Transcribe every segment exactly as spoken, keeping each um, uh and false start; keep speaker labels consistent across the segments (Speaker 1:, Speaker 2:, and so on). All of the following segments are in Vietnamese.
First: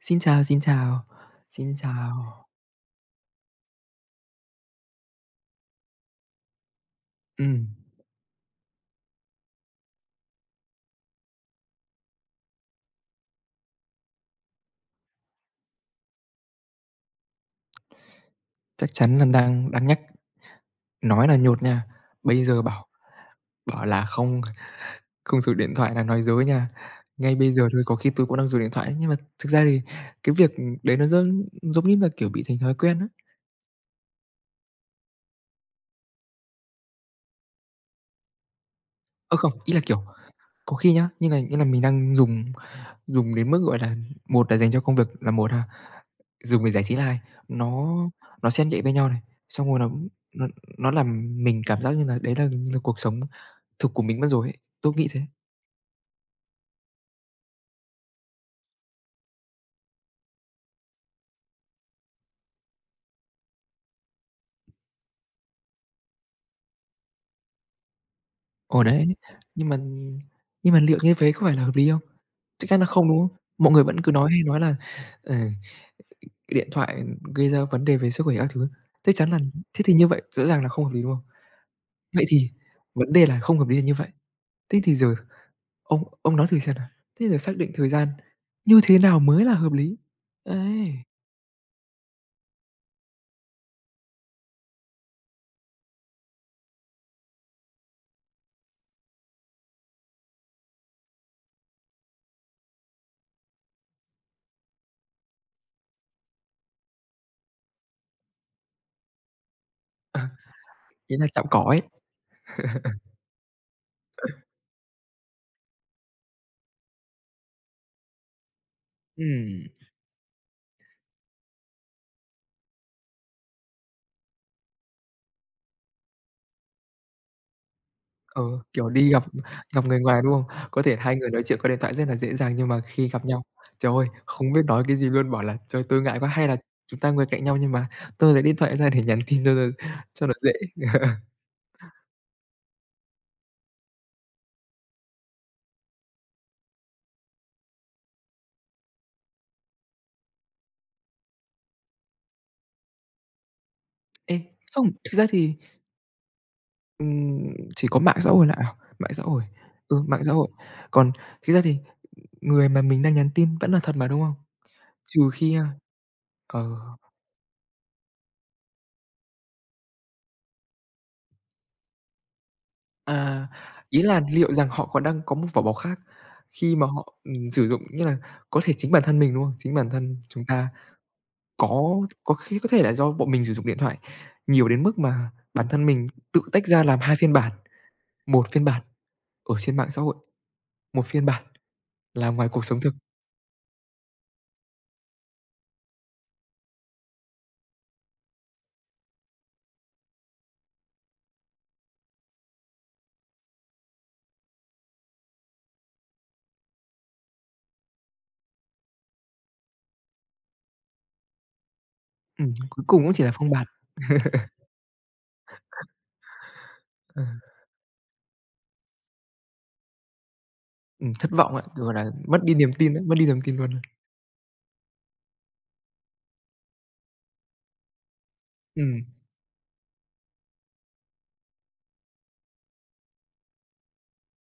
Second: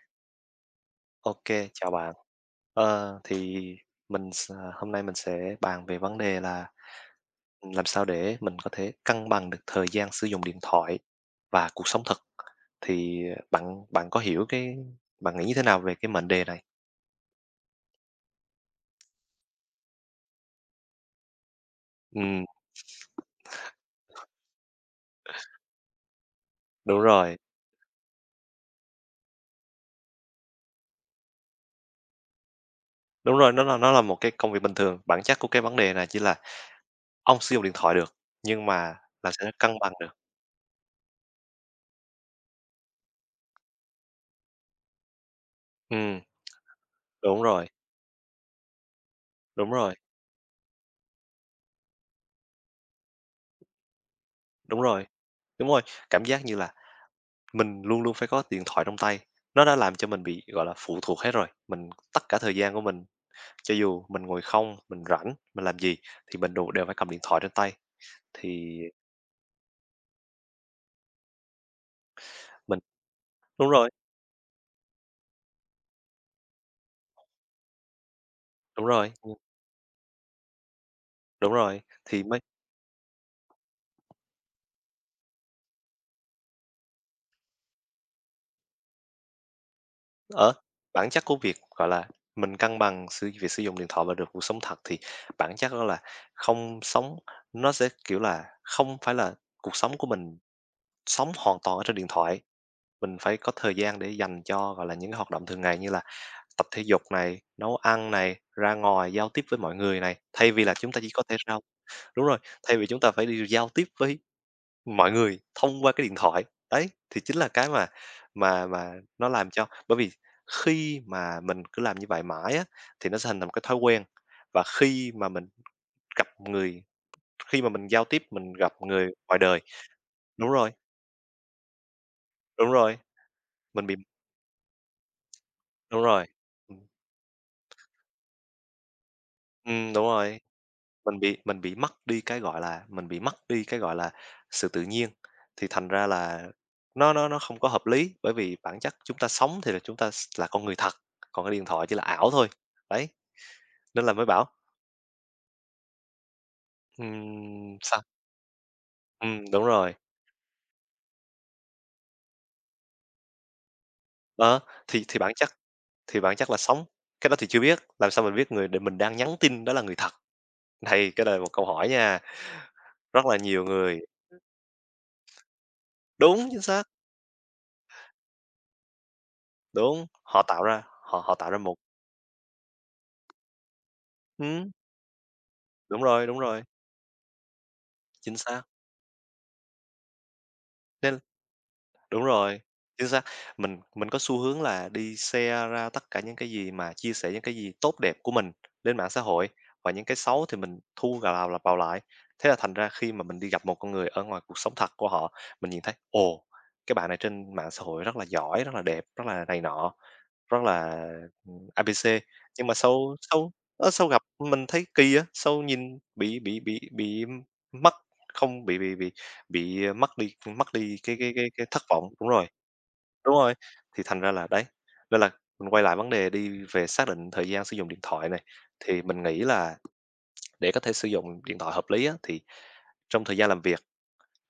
Speaker 1: Xin chào, xin chào,
Speaker 2: OK,
Speaker 1: xin
Speaker 2: chào bạn.
Speaker 1: chào.
Speaker 2: Ờ, thì mình s à, hôm nay mình sẽ bàn về vấn đề là
Speaker 1: Ừm,
Speaker 2: làm sao để mình có thể cân bằng được thời gian sử dụng điện thoại và cuộc sống thực. Thì à, bạn bạn có hiểu cái bạn nghĩ như thế nào về cái mệnh đề này?
Speaker 1: chắc chắn là đang đang nhắc nói là nhột nha,
Speaker 2: Ừm,
Speaker 1: bây giờ bảo bảo là không không dùng điện thoại là nói dối nha.
Speaker 2: đúng
Speaker 1: Ngay
Speaker 2: rồi,
Speaker 1: bây giờ thôi có khi tôi cũng đang dùng điện thoại đấy, nhưng mà thực ra thì cái việc, đấy nó giống giống như là, kiểu, bị thành thói quen á.
Speaker 2: đúng rồi, nó là nó là một cái công việc bình thường, bản chất của cái vấn đề này chỉ là ông sử dụng điện thoại được, nhưng mà làm
Speaker 1: Ơ,
Speaker 2: sao để
Speaker 1: không,
Speaker 2: cân
Speaker 1: ý là,
Speaker 2: bằng
Speaker 1: kiểu,
Speaker 2: được.
Speaker 1: có khi nhá, như này, nghĩa là mình đang dùng. Dùng đến mức, gọi là, một là dành cho công việc là một ha,
Speaker 2: Ừ,
Speaker 1: dùng để giải trí là hai,
Speaker 2: đúng rồi,
Speaker 1: nó nó xen kẽ với nhau này, xong
Speaker 2: đúng
Speaker 1: rồi nó
Speaker 2: rồi,
Speaker 1: nó nó làm mình cảm giác như là đấy là là cuộc sống thực của mình mất rồi ấy.
Speaker 2: đúng
Speaker 1: Tôi
Speaker 2: rồi,
Speaker 1: nghĩ thế.
Speaker 2: đúng rồi. Cảm giác như là mình luôn luôn phải có điện thoại trong tay, nó đã làm cho mình bị, gọi là, phụ thuộc hết rồi. Mình tất cả thời gian của mình, cho dù mình ngồi không, mình rảnh, mình làm gì thì mình đù đều phải cầm điện thoại trên tay, thì
Speaker 1: Ồ, đấy, nhưng mà nhưng mà liệu như thế có phải là hợp lý không? Chắc
Speaker 2: mình
Speaker 1: chắn là không, đúng không?
Speaker 2: đúng
Speaker 1: Mọi người
Speaker 2: rồi,
Speaker 1: vẫn cứ nói hay nói là, ờ, điện thoại gây ra vấn đề về sức khỏe các thứ,
Speaker 2: đúng rồi,
Speaker 1: chắc chắn
Speaker 2: ừm,
Speaker 1: là thế thì như vậy rõ ràng là không hợp lý, đúng không?
Speaker 2: đúng rồi, thì
Speaker 1: Vậy
Speaker 2: mới
Speaker 1: thì vấn đề là không hợp lý là như vậy. Thế thì giờ Ông ông nói thử xem nào, thế rồi xác định thời gian như thế nào mới là hợp lý?
Speaker 2: ờ,
Speaker 1: Ấy,
Speaker 2: bản chất của việc, gọi là, mình cân bằng sử việc sử dụng điện thoại và được cuộc sống thật thì bản chất đó là không sống nó sẽ, kiểu là, không phải là cuộc sống của mình sống hoàn toàn ở trên điện thoại, mình phải có thời gian để dành cho, gọi là, những cái hoạt động thường ngày như là tập thể dục này, nấu ăn này, ra ngoài giao tiếp với mọi người này,
Speaker 1: ờ,
Speaker 2: thay vì là chúng ta chỉ
Speaker 1: ý
Speaker 2: có
Speaker 1: là
Speaker 2: thể
Speaker 1: chạm
Speaker 2: rao
Speaker 1: cỏ ấy.
Speaker 2: đúng rồi, thay vì chúng ta phải đi giao tiếp với mọi người thông qua cái điện thoại. Đấy, thì chính là cái mà mà mà nó làm cho
Speaker 1: Ừm,
Speaker 2: bởi vì khi mà mình cứ làm như vậy mãi á, thì nó sẽ hình thành một cái thói quen, và khi mà mình gặp người khi mà mình giao tiếp,
Speaker 1: ờ,
Speaker 2: mình gặp
Speaker 1: kiểu, đi
Speaker 2: người
Speaker 1: gặp
Speaker 2: ngoài đời
Speaker 1: gặp người ngoài, đúng không?
Speaker 2: đúng rồi,
Speaker 1: Có thể hai người nói chuyện qua điện thoại rất là dễ dàng, nhưng
Speaker 2: đúng
Speaker 1: mà
Speaker 2: rồi,
Speaker 1: khi gặp nhau,
Speaker 2: mình
Speaker 1: trời
Speaker 2: bị
Speaker 1: ơi, không biết nói cái gì luôn, bảo là "Trời,
Speaker 2: đúng
Speaker 1: tôi ngại
Speaker 2: rồi.
Speaker 1: quá!" hay là
Speaker 2: Ừm,
Speaker 1: "Chúng ta ngồi cạnh nhau nhưng mà tôi lấy điện thoại ra để nhắn tin cho nó
Speaker 2: ừm, đúng
Speaker 1: cho nó
Speaker 2: rồi.
Speaker 1: dễ."
Speaker 2: Mình bị mình bị mất đi cái, gọi là, mình bị mất đi cái, gọi là, sự tự nhiên, thì thành ra là nó nó nó không có hợp lý, bởi vì bản chất chúng ta sống thì là chúng ta s là con người thật, còn cái điện thoại chỉ là ảo thôi. Đấy, nên là mới
Speaker 1: Ê,
Speaker 2: bảo
Speaker 1: không, thực ra thì, ừm,
Speaker 2: ừm,
Speaker 1: chỉ
Speaker 2: sao
Speaker 1: có mạng xã hội là ảo, mạng xã hội
Speaker 2: ừm, đúng rồi,
Speaker 1: ừ, mạng xã hội. Còn thực ra thì người mà mình đang nhắn tin vẫn là thật mà, đúng không?
Speaker 2: đó, thì thì
Speaker 1: Trừ
Speaker 2: bản chất
Speaker 1: khi, a
Speaker 2: thì bản chất là
Speaker 1: ờ,
Speaker 2: sống cái đó thì chưa biết, làm sao mình biết người để mình đang nhắn tin đó là người thật? Này, cái này là một câu hỏi nha, rất là
Speaker 1: à,
Speaker 2: nhiều người
Speaker 1: ý là liệu rằng họ có đang có một vỏ bọc khác
Speaker 2: đúng, chính
Speaker 1: khi
Speaker 2: xác,
Speaker 1: mà họ, ừm, sử dụng, nghĩa là có thể chính bản thân mình, đúng không? Chính bản
Speaker 2: đúng,
Speaker 1: thân
Speaker 2: họ
Speaker 1: chúng
Speaker 2: tạo
Speaker 1: ta
Speaker 2: ra họ họ tạo ra một
Speaker 1: có có khi có thể là do bọn mình sử dụng điện thoại nhiều
Speaker 2: ừm,
Speaker 1: đến mức mà bản thân
Speaker 2: đúng
Speaker 1: mình
Speaker 2: rồi, đúng
Speaker 1: tự
Speaker 2: rồi,
Speaker 1: tách ra làm hai phiên bản,
Speaker 2: chính
Speaker 1: một
Speaker 2: xác,
Speaker 1: phiên bản ở trên mạng xã hội, một
Speaker 2: nên
Speaker 1: phiên bản
Speaker 2: Đúng
Speaker 1: là ngoài
Speaker 2: rồi,
Speaker 1: cuộc sống thực.
Speaker 2: chính xác. Mình mình có xu hướng là đi share ra tất cả những cái gì mà chia sẻ những cái gì tốt đẹp của mình lên mạng xã hội và những cái xấu thì mình thu gà vào lặp vào lại. Thế là thành ra khi mà mình đi gặp một con người ở ngoài cuộc sống thật của họ, mình nhìn thấy, ồ, cái bạn này trên mạng xã hội rất là giỏi, rất là đẹp, rất là này nọ. Rất là, ừm, a b c,
Speaker 1: Ừm,
Speaker 2: nhưng mà
Speaker 1: cuối cùng cũng
Speaker 2: sau
Speaker 1: chỉ là phông
Speaker 2: sau
Speaker 1: bạt,
Speaker 2: ơ, sau gặp mình thấy kỳ á, sau nhìn bị bị bị
Speaker 1: ờ,
Speaker 2: bị mất không bị bị bị bị, ờ, mất đi mất đi
Speaker 1: ừm,
Speaker 2: cái
Speaker 1: thất
Speaker 2: cái cái
Speaker 1: vọng ạ
Speaker 2: cái thất
Speaker 1: gọi là,
Speaker 2: vọng đúng
Speaker 1: mất
Speaker 2: rồi,
Speaker 1: đi niềm tin ấy, mất đi
Speaker 2: đúng
Speaker 1: niềm
Speaker 2: rồi,
Speaker 1: tin luôn.
Speaker 2: thì thành ra là đấy, nên là mình quay lại vấn đề đi về xác định thời gian sử dụng điện thoại này,
Speaker 1: Ừm,
Speaker 2: thì mình nghĩ là để có thể sử dụng điện thoại hợp lý á, thì trong thời gian làm việc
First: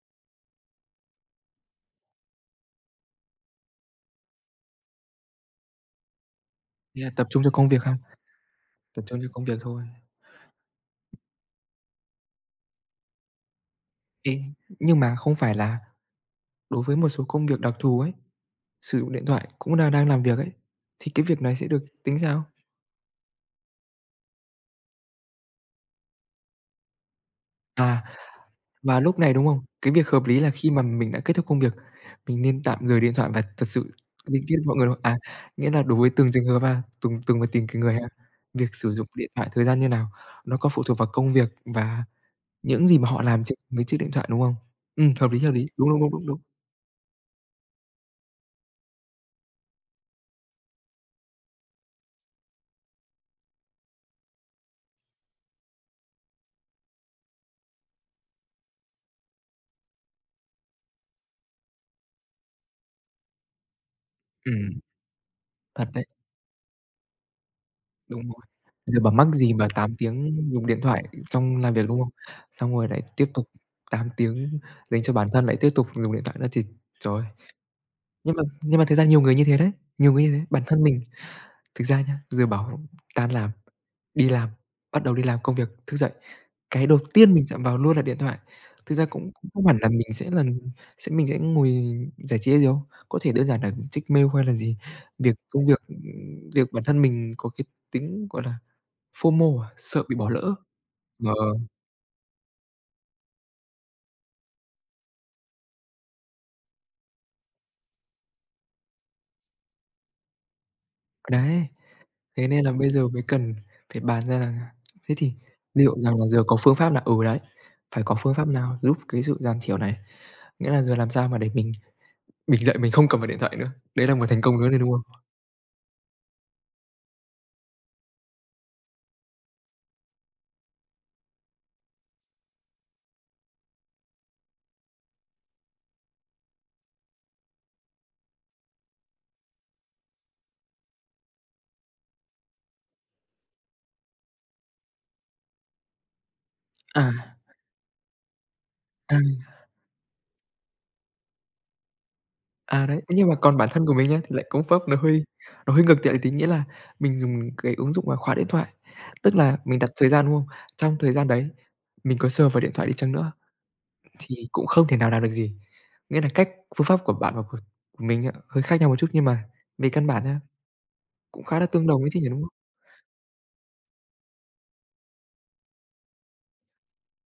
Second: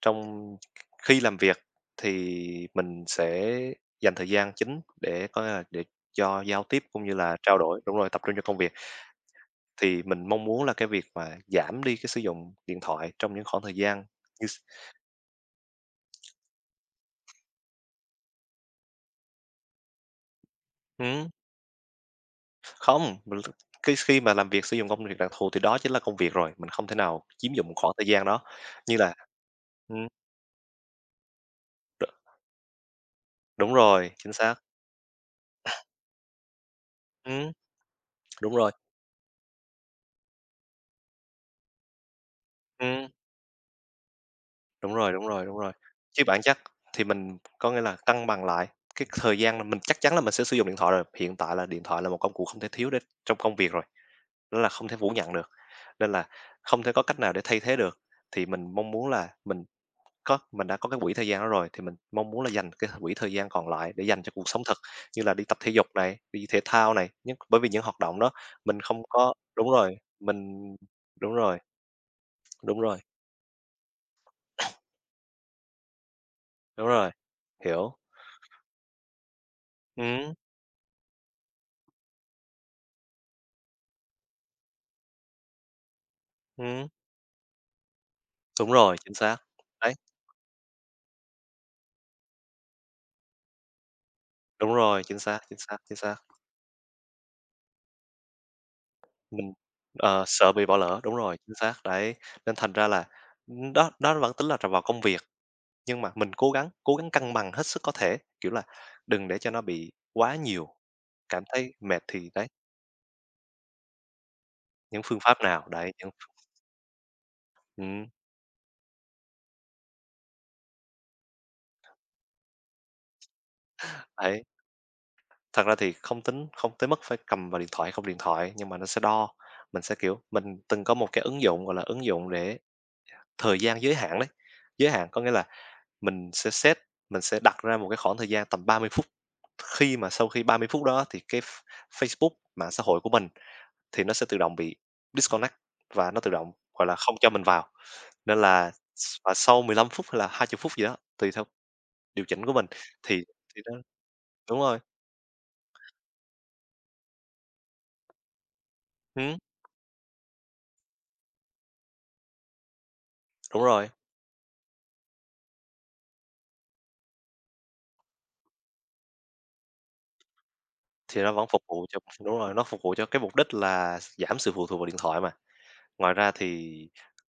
Speaker 2: trong khi làm việc thì mình sẽ dành thời gian chính để có là để cho giao tiếp
Speaker 1: thế
Speaker 2: cũng
Speaker 1: là
Speaker 2: như
Speaker 1: tập
Speaker 2: là
Speaker 1: trung cho
Speaker 2: trao
Speaker 1: công
Speaker 2: đổi
Speaker 1: việc ha,
Speaker 2: đúng rồi, tập trung cho công việc.
Speaker 1: tập trung cho công việc thôi.
Speaker 2: Thì mình mong muốn là cái việc mà giảm đi cái sử dụng điện thoại trong những khoảng thời gian
Speaker 1: Ê,
Speaker 2: như s
Speaker 1: nhưng mà không phải là đối với một số công việc đặc thù ấy, sử dụng điện thoại cũng là đang làm việc ấy, thì cái
Speaker 2: ừm,
Speaker 1: việc này sẽ được tính sao?
Speaker 2: không, mình cái khi mà làm việc sử dụng công việc đặc thù thì đó chính là công việc rồi, mình không thể nào chiếm dụng khoảng
Speaker 1: À,
Speaker 2: thời gian đó. Như
Speaker 1: và
Speaker 2: là
Speaker 1: lúc này, đúng không? Cái
Speaker 2: ừm,
Speaker 1: việc hợp lý là khi mà mình đã kết thúc công việc, mình nên tạm rời điện thoại và thật
Speaker 2: đúng
Speaker 1: sự
Speaker 2: rồi, chính
Speaker 1: liên
Speaker 2: xác,
Speaker 1: kết mọi người, đúng không? À, nghĩa là đối với từng trường hợp ha, từng từng và
Speaker 2: ừm,
Speaker 1: từng cái người ha,
Speaker 2: đúng rồi,
Speaker 1: việc sử dụng điện thoại thời gian như nào, nó còn phụ thuộc vào công việc và những gì
Speaker 2: ừm.
Speaker 1: mà họ làm trên mấy chiếc điện thoại, đúng không?
Speaker 2: Đúng rồi,
Speaker 1: Ừm,
Speaker 2: đúng
Speaker 1: hợp lý,
Speaker 2: rồi,
Speaker 1: hợp
Speaker 2: đúng
Speaker 1: lý.
Speaker 2: rồi.
Speaker 1: Đúng, đúng, đúng,
Speaker 2: Chứ
Speaker 1: đúng, đúng.
Speaker 2: bản chất thì mình có nghĩa là cân bằng lại cái thời gian là mình chắc chắn là mình sẽ sử dụng điện thoại rồi. Hiện tại là điện thoại là một công cụ không thể thiếu để trong công việc rồi, đó là không thể phủ nhận được, nên là không thể có cách nào để thay thế được. Thì mình mong muốn là mình có mình đã có cái quỹ thời gian đó rồi thì mình mong muốn là dành cái quỹ thời gian còn lại để dành cho cuộc sống
Speaker 1: Ừm,
Speaker 2: thực, như là đi tập thể dục
Speaker 1: thật đấy.
Speaker 2: này, đi thể thao này, nhưng bởi vì những hoạt động
Speaker 1: Đúng
Speaker 2: đó
Speaker 1: rồi.
Speaker 2: mình
Speaker 1: Giờ
Speaker 2: không
Speaker 1: bà mắc
Speaker 2: có
Speaker 1: gì mà
Speaker 2: đúng rồi,
Speaker 1: tám tiếng dùng
Speaker 2: mình
Speaker 1: điện thoại
Speaker 2: đúng
Speaker 1: trong
Speaker 2: rồi,
Speaker 1: làm việc, đúng không? Xong
Speaker 2: đúng
Speaker 1: rồi
Speaker 2: rồi,
Speaker 1: lại tiếp tục tám tiếng dành cho bản thân lại tiếp tục dùng điện thoại nữa thì
Speaker 2: đúng rồi,
Speaker 1: trời ơi!
Speaker 2: hiểu.
Speaker 1: Nhưng mà nhưng mà thực ra nhiều người như thế đấy, nhiều người
Speaker 2: Ừ,
Speaker 1: như thế. Bản thân mình thực ra nhá, giờ bảo tan làm, đi làm, bắt đầu đi làm công việc, thức dậy,
Speaker 2: ừ,
Speaker 1: cái đầu tiên mình chạm vào luôn là điện thoại.
Speaker 2: đúng
Speaker 1: Thực
Speaker 2: rồi,
Speaker 1: ra
Speaker 2: chính
Speaker 1: cũng
Speaker 2: xác.
Speaker 1: cũng không hẳn là
Speaker 2: Đấy,
Speaker 1: mình sẽ là sẽ mình sẽ ngồi giải trí hay gì đâu, có thể đơn giản là check mail hay là
Speaker 2: đúng
Speaker 1: gì.
Speaker 2: rồi, chính
Speaker 1: Việc
Speaker 2: xác, chính
Speaker 1: công
Speaker 2: xác,
Speaker 1: việc,
Speaker 2: chính xác.
Speaker 1: ừm, việc bản thân mình có cái tính, gọi là,
Speaker 2: Mình,
Speaker 1: FOMO à? Sợ bị
Speaker 2: ờ,
Speaker 1: bỏ
Speaker 2: sợ
Speaker 1: lỡ.
Speaker 2: bị bỏ lỡ, đúng
Speaker 1: Ờ.
Speaker 2: rồi, chính xác, đấy. Nên thành ra là, ưm, đó đó vẫn tính là tr vào công việc, nhưng mà mình cố gắng cố gắng cân bằng hết sức có thể, kiểu là, đừng để cho nó bị quá nhiều, cảm
Speaker 1: Đấy,
Speaker 2: thấy mệt thì đấy,
Speaker 1: thế nên là bây giờ mới cần phải bàn ra rằng là
Speaker 2: những
Speaker 1: thế
Speaker 2: phương
Speaker 1: thì
Speaker 2: pháp nào, đấy,
Speaker 1: liệu
Speaker 2: những
Speaker 1: rằng là giờ có phương pháp nào ừ, đấy, phải
Speaker 2: ừm,
Speaker 1: có phương pháp nào giúp cái sự giảm thiểu này. Nghĩa là giờ làm sao mà để mình mình dậy mình không cầm vào điện thoại nữa, đấy là một thành
Speaker 2: đấy.
Speaker 1: công nữa rồi, đúng không?
Speaker 2: Thật ra thì không tính không tới mức phải cầm vào điện thoại, không điện thoại, nhưng mà nó sẽ đo, mình sẽ, kiểu mình từng có một cái ứng dụng, gọi là, ứng dụng để thời gian giới hạn đấy, giới hạn có nghĩa là mình sẽ set mình sẽ đặt ra một cái khoảng thời gian tầm ba mươi phút. Khi mà sau khi ba mươi phút đó thì cái F Facebook, mạng xã hội của mình thì nó sẽ tự động bị disconnect và nó tự động, gọi là,
Speaker 1: À,
Speaker 2: không cho mình vào. Nên là
Speaker 1: à,
Speaker 2: s và sau mười lăm phút hay là hai mươi phút gì đó, tùy theo điều chỉnh của mình
Speaker 1: à, đấy,
Speaker 2: thì
Speaker 1: nhưng mà còn
Speaker 2: thì
Speaker 1: bản
Speaker 2: nó
Speaker 1: thân của mình nhá, thì lại
Speaker 2: đúng
Speaker 1: có pháp
Speaker 2: rồi,
Speaker 1: nó hơi nó hơi ngược lại tí, nghĩa là mình dùng cái ứng dụng là khóa điện thoại. Tức
Speaker 2: ừm,
Speaker 1: là mình đặt thời gian, đúng không? Trong thời gian đấy mình có sờ vào điện thoại đi chăng nữa
Speaker 2: đúng rồi,
Speaker 1: thì cũng không thể nào làm được gì. Nghĩa là cách phương pháp của bạn và của của mình á, hơi khác nhau một chút nhưng mà về căn bản á,
Speaker 2: thì nó
Speaker 1: cũng
Speaker 2: vẫn
Speaker 1: khá
Speaker 2: phục
Speaker 1: là
Speaker 2: vụ
Speaker 1: tương
Speaker 2: cho
Speaker 1: đồng ấy chứ nhỉ,
Speaker 2: đúng
Speaker 1: đúng không?
Speaker 2: rồi, nó phục vụ cho cái mục đích là giảm sự phụ thuộc vào điện thoại mà. Ngoài ra thì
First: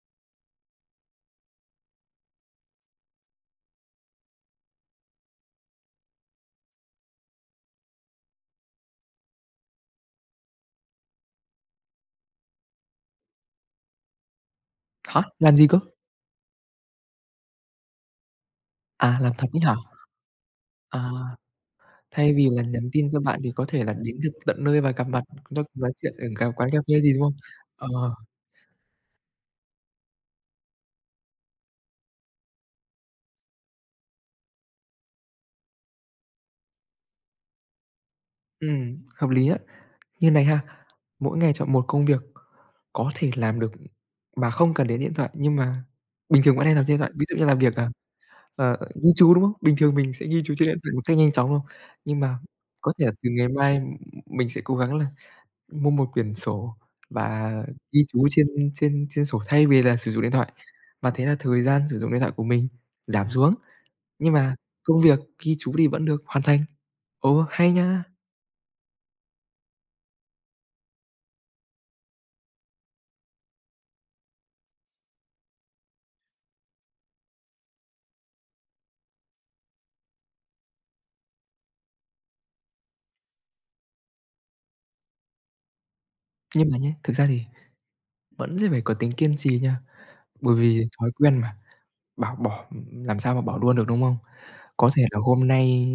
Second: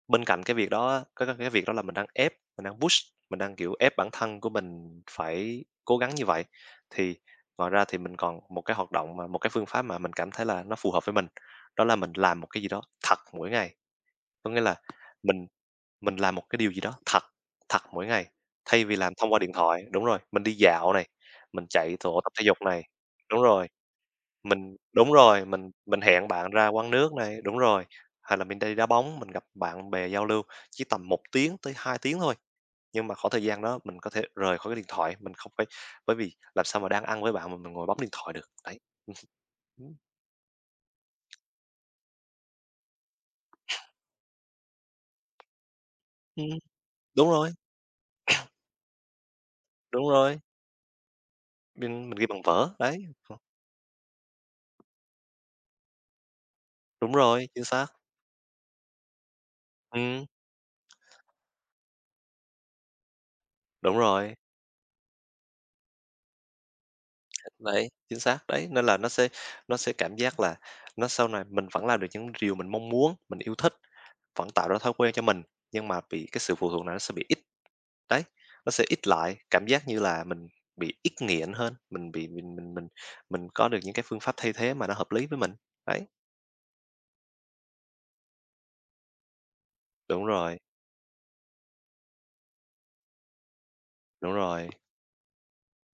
Speaker 2: bên cạnh cái việc đó á, có có cái việc đó là mình đang ép, mình đang push, mình đang, kiểu, ép bản thân của mình phải cố gắng như vậy. Thì ngoài ra thì mình còn một cái hoạt động mà một cái phương pháp mà mình cảm thấy là nó phù hợp với mình, đó là mình làm một cái gì đó thật mỗi ngày. Có nghĩa là
Speaker 1: Hả?
Speaker 2: mình
Speaker 1: Làm gì cơ?
Speaker 2: mình làm một cái điều gì đó thật, thật mỗi ngày, thay vì làm
Speaker 1: À,
Speaker 2: thông
Speaker 1: làm
Speaker 2: qua
Speaker 1: thật
Speaker 2: điện
Speaker 1: ấy hả?
Speaker 2: thoại đúng rồi, mình đi dạo này,
Speaker 1: À,
Speaker 2: mình chạy tổ tập
Speaker 1: thay
Speaker 2: thể
Speaker 1: vì
Speaker 2: dục
Speaker 1: là
Speaker 2: này.
Speaker 1: nhắn tin cho bạn
Speaker 2: Đúng
Speaker 1: thì có
Speaker 2: rồi.
Speaker 1: thể là đến được tận
Speaker 2: Mình
Speaker 1: nơi và gặp
Speaker 2: đúng
Speaker 1: mặt,
Speaker 2: rồi,
Speaker 1: chúng ta
Speaker 2: mình
Speaker 1: cùng nói
Speaker 2: mình
Speaker 1: chuyện
Speaker 2: hẹn
Speaker 1: ở cả
Speaker 2: bạn ra
Speaker 1: quán cà
Speaker 2: quán
Speaker 1: phê
Speaker 2: nước
Speaker 1: gì, đúng không?
Speaker 2: này, đúng rồi,
Speaker 1: Ờ,
Speaker 2: hay là mình đi đá bóng, mình gặp bạn bè giao lưu, chỉ tầm một tiếng tới hai tiếng thôi. Nhưng mà khoảng thời gian đó mình có thể rời khỏi cái điện thoại, mình không phải bởi vì làm sao mà đang ăn với bạn mà mình ngồi bấm điện thoại được, đấy.
Speaker 1: ừm, hợp lý á.
Speaker 2: Ừm,
Speaker 1: Như này ha, mỗi ngày chọn một công việc có thể làm được mà không cần đến điện thoại, nhưng mà bình thường bạn hay làm trên điện thoại, ví
Speaker 2: đúng
Speaker 1: dụ như
Speaker 2: rồi,
Speaker 1: là việc, à, ờ, ờ, ghi chú, đúng không? Bình thường
Speaker 2: đúng
Speaker 1: mình sẽ
Speaker 2: rồi,
Speaker 1: ghi chú trên điện thoại một cách nhanh chóng, đúng không?
Speaker 2: mình mình
Speaker 1: Nhưng
Speaker 2: ghi
Speaker 1: mà
Speaker 2: bằng vở,
Speaker 1: có
Speaker 2: đấy,
Speaker 1: thể là từ
Speaker 2: ừm,
Speaker 1: ngày mai mình sẽ cố gắng là mua một quyển sổ
Speaker 2: đúng rồi,
Speaker 1: và
Speaker 2: chính xác,
Speaker 1: ghi chú trên trên trên sổ thay vì là sử dụng
Speaker 2: ừm,
Speaker 1: điện thoại. Và thế là thời gian sử dụng điện thoại của mình giảm xuống,
Speaker 2: đúng
Speaker 1: nhưng
Speaker 2: rồi,
Speaker 1: mà công việc ghi chú thì vẫn được hoàn thành. Ồ, hay
Speaker 2: đấy,
Speaker 1: nha!
Speaker 2: chính xác, đấy, nên là nó sẽ nó sẽ cảm giác là nó sau này mình vẫn làm được những điều mình mong muốn, mình yêu thích. Vẫn tạo ra thói quen cho mình, nhưng mà bị cái sự phụ thuộc này nó sẽ bị ít, đấy, nó sẽ ít lại, cảm giác như là mình bị ít nghiện hơn, mình bị mình mình mình mình có được những cái phương pháp thay thế mà nó hợp lý với mình. Đấy,
Speaker 1: Nhưng mà nhá, thực ra thì vẫn sẽ phải có tính kiên trì nha,
Speaker 2: đúng
Speaker 1: bởi
Speaker 2: rồi,
Speaker 1: vì thói quen mà, bảo bỏ làm sao mà bỏ luôn được, đúng không?
Speaker 2: đúng rồi,
Speaker 1: Có thể là hôm nay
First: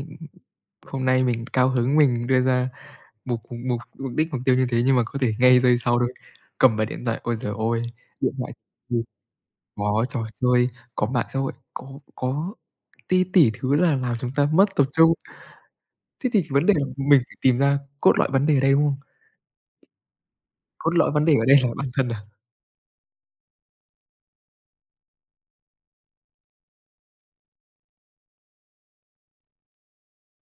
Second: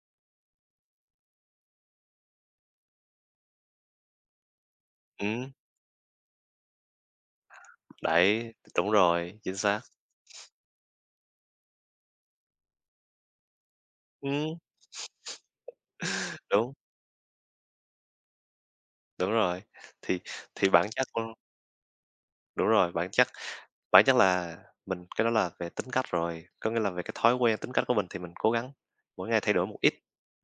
Speaker 1: hôm nay mình cao hứng mình đưa ra Mục mục mục đích, mục tiêu như thế nhưng mà có thể
Speaker 2: ừm,
Speaker 1: ngay giây sau thôi, cầm vào điện thoại, ôi giời ơi! Điện thoại
Speaker 2: đấy, đúng
Speaker 1: thì
Speaker 2: rồi, chính xác,
Speaker 1: có trò chơi, có mạng xã hội, có có ti tỷ thứ là làm chúng ta
Speaker 2: ừm,
Speaker 1: mất tập trung. Thế thì vấn
Speaker 2: đúng,
Speaker 1: đề là mình phải tìm ra cốt lõi vấn đề ở đây, đúng không?
Speaker 2: đúng rồi. Thì thì bản
Speaker 1: Cốt
Speaker 2: chất
Speaker 1: lõi vấn
Speaker 2: của
Speaker 1: đề ở đây là bản thân à?
Speaker 2: đúng rồi, bản chất bản chất là mình cái đó là về tính cách rồi, có nghĩa là về cái thói quen, tính cách của mình thì mình cố gắng mỗi ngày thay đổi một ít,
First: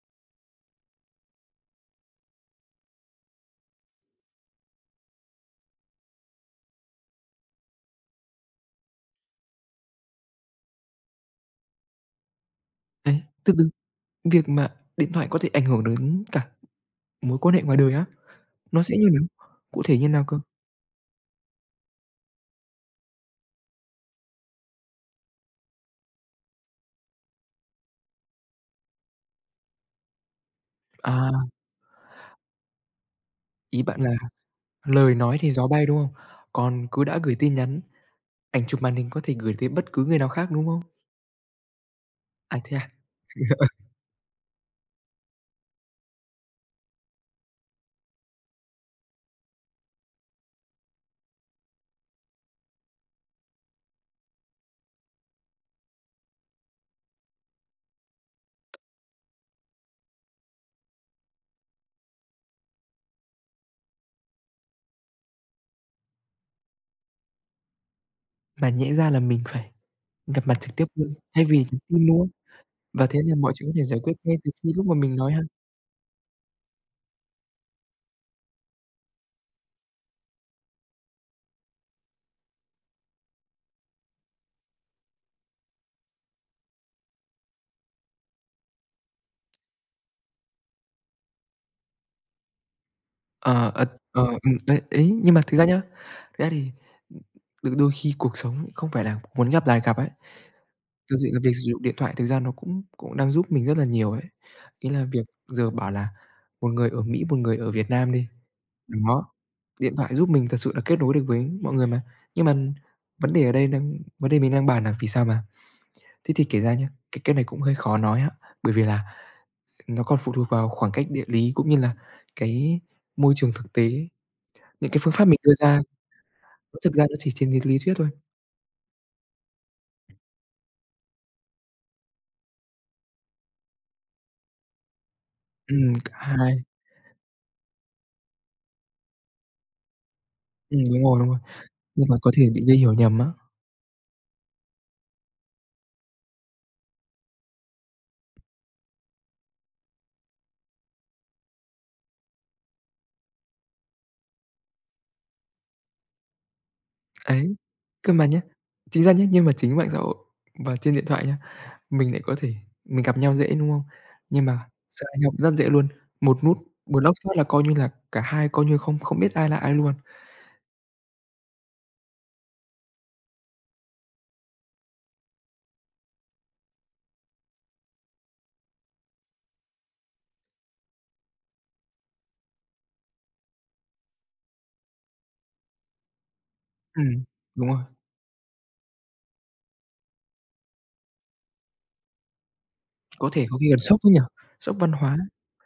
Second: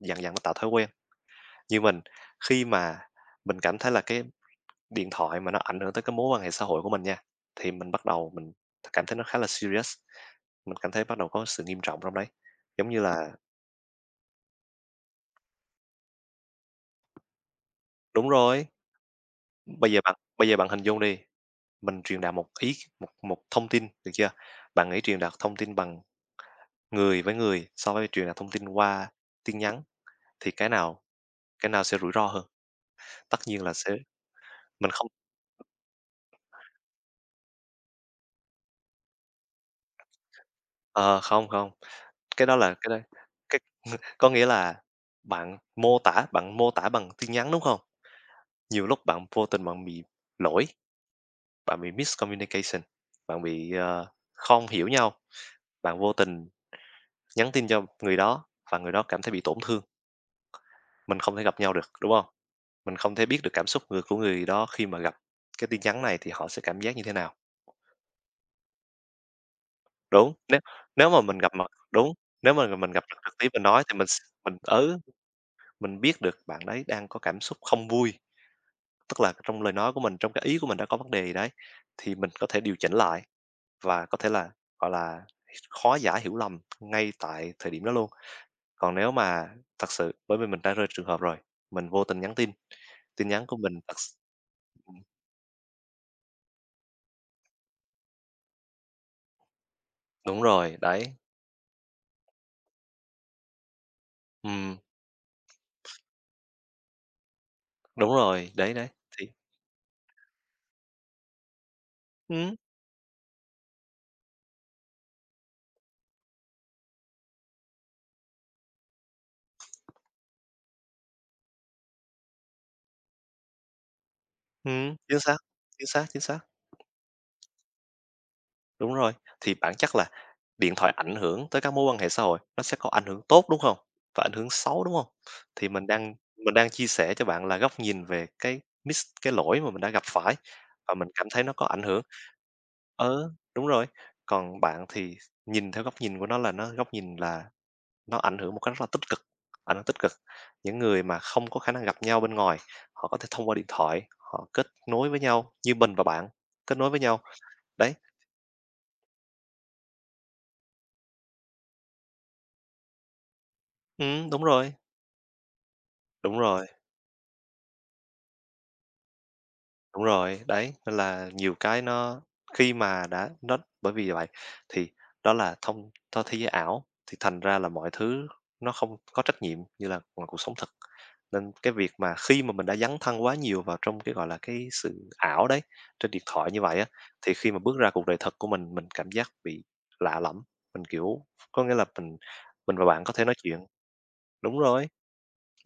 Speaker 2: dần dần nó tạo thói quen. Như mình, khi mà mình cảm thấy là cái điện thoại mà nó ảnh hưởng tới cái mối quan hệ xã hội của mình nha, thì mình bắt đầu mình cảm thấy nó khá là serious, mình cảm thấy bắt đầu có sự nghiêm trọng trong đấy. Giống như
Speaker 1: Đấy,
Speaker 2: là
Speaker 1: từ từ, việc mà điện thoại có thể ảnh hưởng đến cả mối quan hệ ngoài đời á,
Speaker 2: đúng rồi,
Speaker 1: nó sẽ như nào? Cụ
Speaker 2: bây
Speaker 1: thể
Speaker 2: giờ
Speaker 1: như
Speaker 2: bạn
Speaker 1: nào cơ?
Speaker 2: bây giờ bạn hình dung đi, mình truyền đạt một ý một một thông tin, được chưa? Bạn nghĩ truyền đạt thông tin bằng người với người so với truyền đạt thông tin qua tin nhắn thì cái nào
Speaker 1: À,
Speaker 2: cái nào sẽ rủi ro hơn? Tất nhiên là
Speaker 1: ý
Speaker 2: sẽ
Speaker 1: bạn là
Speaker 2: mình không
Speaker 1: lời nói thì gió bay, đúng không? Còn cứ đã gửi tin nhắn, ảnh chụp màn hình có thể gửi tới bất cứ người nào khác, đúng không?
Speaker 2: ờ, không, không, cái đó
Speaker 1: À,
Speaker 2: là
Speaker 1: thế à?
Speaker 2: cái đó. Có nghĩa là bạn mô tả bạn mô tả bằng tin nhắn, đúng không? Nhiều lúc bạn vô tình bạn bị lỗi, bạn bị miscommunication, bạn bị, ờ, không hiểu nhau, bạn vô tình nhắn tin cho người đó và người đó cảm thấy bị tổn thương. Mình không thể gặp nhau được, đúng không? Mình không thể biết được cảm xúc người của người đó khi mà gặp cái tin nhắn này thì họ sẽ cảm giác như thế nào.
Speaker 1: Mà nhẽ ra là mình phải
Speaker 2: Đúng,
Speaker 1: gặp mặt
Speaker 2: nếu
Speaker 1: trực tiếp
Speaker 2: nếu
Speaker 1: luôn,
Speaker 2: mà mình
Speaker 1: thay
Speaker 2: gặp
Speaker 1: vì
Speaker 2: mặt,
Speaker 1: nhắn tin,
Speaker 2: đúng,
Speaker 1: đúng không?
Speaker 2: nếu mà mình gặp
Speaker 1: Và
Speaker 2: mặt
Speaker 1: thế
Speaker 2: trực
Speaker 1: là
Speaker 2: tiếp
Speaker 1: mọi
Speaker 2: mình
Speaker 1: chuyện có
Speaker 2: nói
Speaker 1: thể
Speaker 2: thì
Speaker 1: giải
Speaker 2: mình
Speaker 1: quyết
Speaker 2: s
Speaker 1: ngay từ
Speaker 2: mình
Speaker 1: khi lúc mà
Speaker 2: ở
Speaker 1: mình nói ha?
Speaker 2: mình biết được bạn đấy đang có cảm xúc không vui. Tức là trong lời nói của mình, trong cái ý của mình đã có vấn đề gì đấy, thì mình có thể điều chỉnh lại và có thể là, gọi là, khó giả hiểu lầm ngay tại thời điểm đó luôn. Còn nếu mà thật sự bởi vì mình đã rơi trường hợp rồi, mình vô tình nhắn tin, tin nhắn của
Speaker 1: Ờ,
Speaker 2: mình
Speaker 1: ờ,
Speaker 2: thật s
Speaker 1: ờ, ừm, đấy, ấy, nhưng mà thực ra nhá, thực ra thì, đôi đôi khi cuộc sống ấy không phải là muốn gặp là gặp ấy.
Speaker 2: đúng rồi, đấy,
Speaker 1: Thực sự là việc sử dụng điện thoại thực ra nó cũng cũng đang giúp mình rất là nhiều ấy.
Speaker 2: ừm,
Speaker 1: Ý là việc giờ bảo là một người ở Mỹ, một người ở Việt
Speaker 2: đúng
Speaker 1: Nam đi,
Speaker 2: rồi, đấy, đấy,
Speaker 1: đó,
Speaker 2: thì
Speaker 1: điện thoại giúp mình thật sự là kết nối được với mọi người mà. Nhưng mà
Speaker 2: ừm,
Speaker 1: vấn đề ở đây đang vấn đề mình đang bàn là vì sao mà thế thì kể ra nhá, cái cái này cũng hơi khó nói á, bởi vì là nó còn phụ thuộc vào khoảng cách địa lý cũng như là cái môi trường thực tế. Những
Speaker 2: ừm,
Speaker 1: cái phương
Speaker 2: chính
Speaker 1: pháp
Speaker 2: xác,
Speaker 1: mình đưa ra
Speaker 2: chính xác, chính xác.
Speaker 1: nó thực ra nó chỉ trên lý lý thuyết thôi.
Speaker 2: Đúng rồi, thì bản chất là điện thoại ảnh hưởng tới các mối quan hệ xã hội, nó sẽ có ảnh hưởng tốt, đúng không? Và ảnh hưởng xấu, đúng không? Thì mình
Speaker 1: Ừm, cả
Speaker 2: đang
Speaker 1: hai.
Speaker 2: mình đang chia sẻ cho bạn là góc nhìn về cái miss cái lỗi mà mình đã gặp phải
Speaker 1: Ừm,
Speaker 2: và
Speaker 1: đúng
Speaker 2: mình
Speaker 1: rồi,
Speaker 2: cảm
Speaker 1: đúng rồi,
Speaker 2: thấy nó có ảnh hưởng.
Speaker 1: nên là có thể bị gây hiểu nhầm á.
Speaker 2: Ờ, đúng rồi, còn bạn thì nhìn theo góc nhìn của nó là nó góc nhìn là nó ảnh hưởng một cách rất là tích cực, ảnh hưởng tích cực. Những người mà không có khả năng gặp nhau bên ngoài, họ có thể thông qua điện thoại, họ kết nối với nhau như mình và bạn, kết nối với nhau.
Speaker 1: Ấy,
Speaker 2: Đấy,
Speaker 1: cơ mà nhá, chính ra nhá, nhưng mà chính mạng xã hội và trên điện thoại nhá, mình lại có thể mình gặp nhau dễ, đúng không?
Speaker 2: ừm, đúng
Speaker 1: Nhưng mà
Speaker 2: rồi,
Speaker 1: xa nhau cũng rất dễ luôn,
Speaker 2: đúng
Speaker 1: một nút
Speaker 2: rồi.
Speaker 1: block phát là coi như là cả hai coi như không không biết ai là ai luôn.
Speaker 2: Đúng rồi, đấy, nên là nhiều cái nó khi mà đã nó bởi vì vậy thì đó là thông cho thế giới ảo thì thành ra là mọi thứ nó không có trách nhiệm như là ngoài cuộc sống thực. Nên cái việc mà khi mà mình đã dấn thân quá nhiều vào trong cái, gọi là, cái sự ảo đấy, trên điện thoại như vậy á,
Speaker 1: Ừm,
Speaker 2: thì khi mà
Speaker 1: đúng
Speaker 2: bước
Speaker 1: rồi,
Speaker 2: ra cuộc đời thật của mình, mình cảm giác bị lạ lẫm, mình, kiểu có nghĩa là mình mình và bạn có thể
Speaker 1: có
Speaker 2: nói
Speaker 1: thể có
Speaker 2: chuyện.
Speaker 1: khi còn sốc ấy nhỉ?
Speaker 2: Đúng
Speaker 1: Sốc
Speaker 2: rồi,
Speaker 1: văn hóa.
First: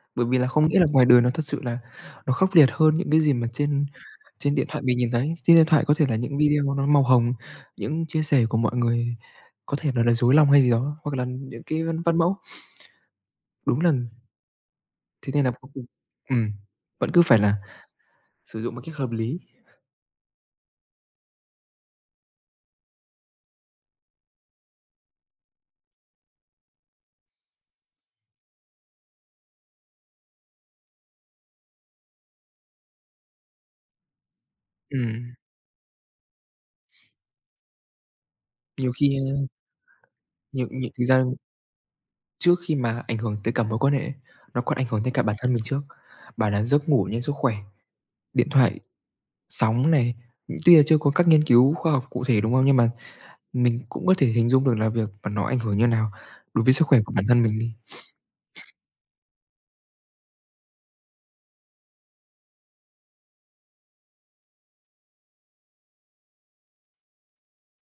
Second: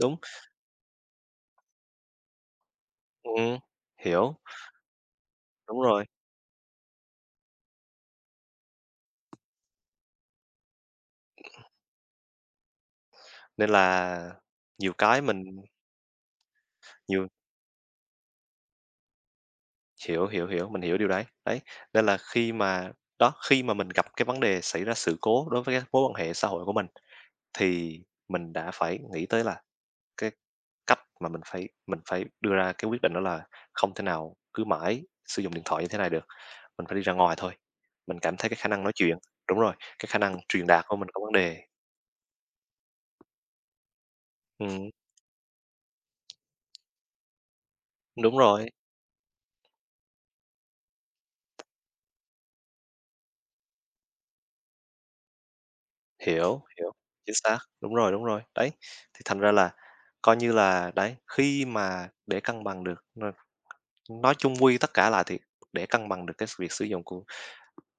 Speaker 2: đúng,
Speaker 1: Bởi vì là không nghĩ là ngoài đời nó thật sự là nó khốc liệt hơn những cái gì mà
Speaker 2: ừm,
Speaker 1: trên
Speaker 2: hiểu,
Speaker 1: trên điện thoại mình nhìn thấy. Trên điện
Speaker 2: đúng
Speaker 1: thoại có
Speaker 2: rồi,
Speaker 1: thể là những video nó màu hồng, những chia sẻ của mọi người có thể là là dối lòng hay gì đó, hoặc là những cái văn văn mẫu.
Speaker 2: nên
Speaker 1: Đúng là
Speaker 2: là nhiều cái
Speaker 1: thế
Speaker 2: mình
Speaker 1: nên là cuối cùng ừm, vẫn cứ
Speaker 2: nhiều.
Speaker 1: phải là sử dụng một cách hợp lý.
Speaker 2: Hiểu, hiểu, hiểu, mình hiểu điều đấy. Đấy, nên là khi mà đó, khi mà mình gặp cái vấn đề xảy ra sự cố đối với các mối quan hệ xã hội của mình, thì mình đã phải nghĩ tới là cái cách mà mình phải mình phải đưa ra cái quyết định đó là không thể nào cứ mãi
Speaker 1: Ừm,
Speaker 2: sử dụng điện thoại như thế này được, mình phải đi ra ngoài thôi. Mình cảm thấy cái khả năng
Speaker 1: nhiều
Speaker 2: nói
Speaker 1: khi,
Speaker 2: chuyện
Speaker 1: a,
Speaker 2: đúng rồi, cái khả năng
Speaker 1: nhiều
Speaker 2: truyền đạt
Speaker 1: nhiều
Speaker 2: của
Speaker 1: thực
Speaker 2: mình có
Speaker 1: ra
Speaker 2: vấn đề.
Speaker 1: trước khi mà ảnh hưởng tới cả mối quan hệ ấy, nó còn ảnh
Speaker 2: Ừm,
Speaker 1: hưởng tới cả bản thân mình trước. Bảo là giấc ngủ nhé, sức khỏe,
Speaker 2: đúng
Speaker 1: điện
Speaker 2: rồi,
Speaker 1: thoại, sóng này, tuy là chưa có các nghiên cứu khoa học cụ thể, đúng không? Nhưng mà mình cũng có thể hình dung được là việc mà nó ảnh hưởng như nào
Speaker 2: hiểu,
Speaker 1: đối với sức
Speaker 2: hiểu,
Speaker 1: khỏe của bản
Speaker 2: chính
Speaker 1: thân
Speaker 2: xác,
Speaker 1: mình đi.
Speaker 2: đúng rồi, đúng rồi. Đấy, thì thành ra là coi như là đấy, khi mà để cân bằng được. Nói chung quy tất cả lại thì để cân bằng được cái việc sử dụng của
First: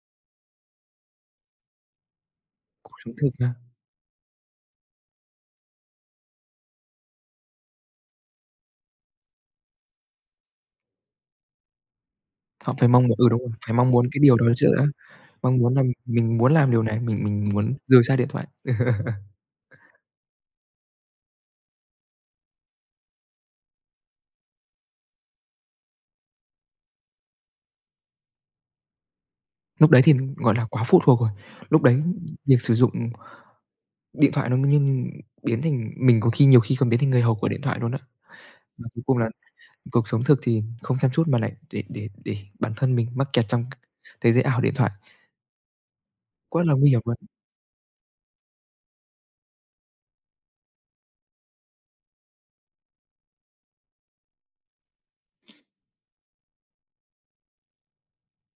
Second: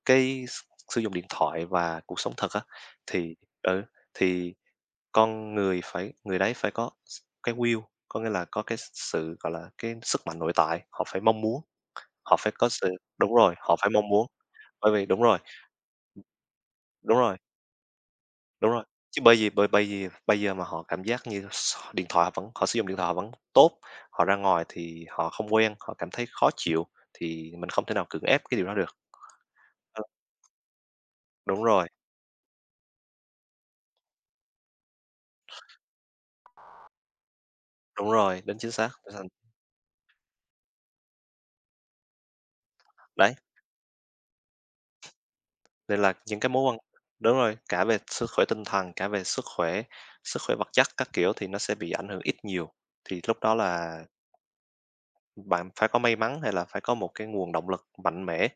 Speaker 2: cái s sử dụng điện thoại và cuộc sống thật á,
Speaker 1: Cuộc sống thực
Speaker 2: thì
Speaker 1: mà,
Speaker 2: ừ, thì con người phải người đấy phải có s cái will, có nghĩa là có cái sự, gọi là, cái sức mạnh nội tại, họ phải mong muốn, họ phải có
Speaker 1: họ phải
Speaker 2: sự
Speaker 1: mong muốn ừ,
Speaker 2: đúng
Speaker 1: đúng rồi,
Speaker 2: rồi,
Speaker 1: phải
Speaker 2: họ phải
Speaker 1: mong muốn
Speaker 2: mong
Speaker 1: cái
Speaker 2: muốn,
Speaker 1: điều đó trước đã,
Speaker 2: bởi vì đúng rồi,
Speaker 1: mong muốn là mình muốn làm điều này,
Speaker 2: đúng
Speaker 1: mình
Speaker 2: rồi,
Speaker 1: mình muốn rời xa điện thoại.
Speaker 2: đúng rồi. Chứ bởi vì bởi bây giờ bây giờ mà họ cảm giác như s điện thoại họ vẫn họ sử dụng điện thoại họ vẫn tốt, họ ra ngoài thì họ không quen, họ cảm thấy khó chịu, thì mình không thể nào cưỡng ép cái điều đó được.
Speaker 1: Lúc đấy thì, gọi là, quá phụ thuộc rồi,
Speaker 2: Đúng
Speaker 1: lúc
Speaker 2: rồi,
Speaker 1: đấy việc sử dụng điện thoại nó như biến thành mình có khi nhiều khi còn biến thành người hầu của điện thoại luôn á.
Speaker 2: đúng rồi, đến chính xác,
Speaker 1: Và cuối
Speaker 2: tinh
Speaker 1: cùng
Speaker 2: thần.
Speaker 1: là cuộc sống thực thì không chăm chút mà lại để để để bản thân mình mắc
Speaker 2: Đấy,
Speaker 1: kẹt trong thế giới ảo điện thoại,
Speaker 2: nên là những cái
Speaker 1: quá
Speaker 2: mối
Speaker 1: là
Speaker 2: quan
Speaker 1: nguy hiểm luôn.
Speaker 2: đúng rồi, cả về sức khỏe tinh thần, cả về sức khỏe sức khỏe vật chất các kiểu thì nó sẽ bị ảnh hưởng ít nhiều. Thì lúc đó là bạn phải có may mắn hay là phải có một cái nguồn động lực mạnh mẽ mới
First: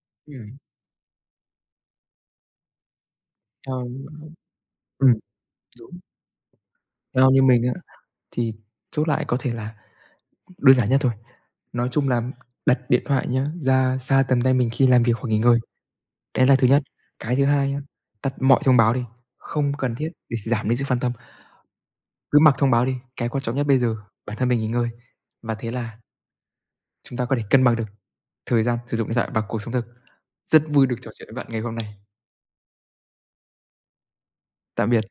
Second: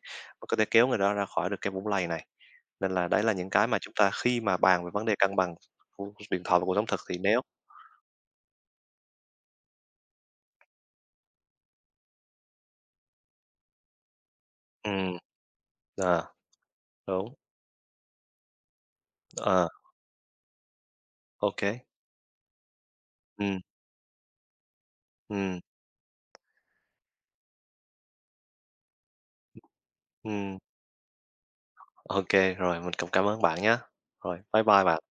Speaker 2: có
Speaker 1: Ừm,
Speaker 2: thể kéo người đó ra khỏi được cái vũng lầy này. Nên là đấy là những cái mà
Speaker 1: theo
Speaker 2: chúng ta khi mà bàn về vấn đề
Speaker 1: ừm,
Speaker 2: cân bằng
Speaker 1: đúng,
Speaker 2: của điện thoại và cuộc sống thực thì
Speaker 1: theo
Speaker 2: nếu
Speaker 1: như mình á. Thì chốt lại có thể là đơn giản nhất thôi, nói chung là đặt điện thoại nhá, ra xa tầm tay mình khi làm việc
Speaker 2: ừm,
Speaker 1: hoặc nghỉ ngơi,
Speaker 2: ờ,
Speaker 1: đấy là thứ nhất.
Speaker 2: đúng,
Speaker 1: Cái thứ hai nhá, tắt mọi thông báo đi,
Speaker 2: ờ,
Speaker 1: không cần thiết để giảm đi sự phân tâm,
Speaker 2: ok,
Speaker 1: cứ mặc thông báo đi, cái quan trọng
Speaker 2: ừm,
Speaker 1: nhất bây giờ bản thân mình nghỉ ngơi, và
Speaker 2: ừm,
Speaker 1: thế là chúng ta có thể cân bằng được thời gian sử dụng điện thoại và cuộc sống thực.
Speaker 2: ừm,
Speaker 1: Rất vui được trò chuyện với bạn ngày hôm nay.
Speaker 2: ô, rồi mình cũng cảm ơn bạn nhé. Rồi, bye bye
Speaker 1: Tạm
Speaker 2: bạn.
Speaker 1: biệt.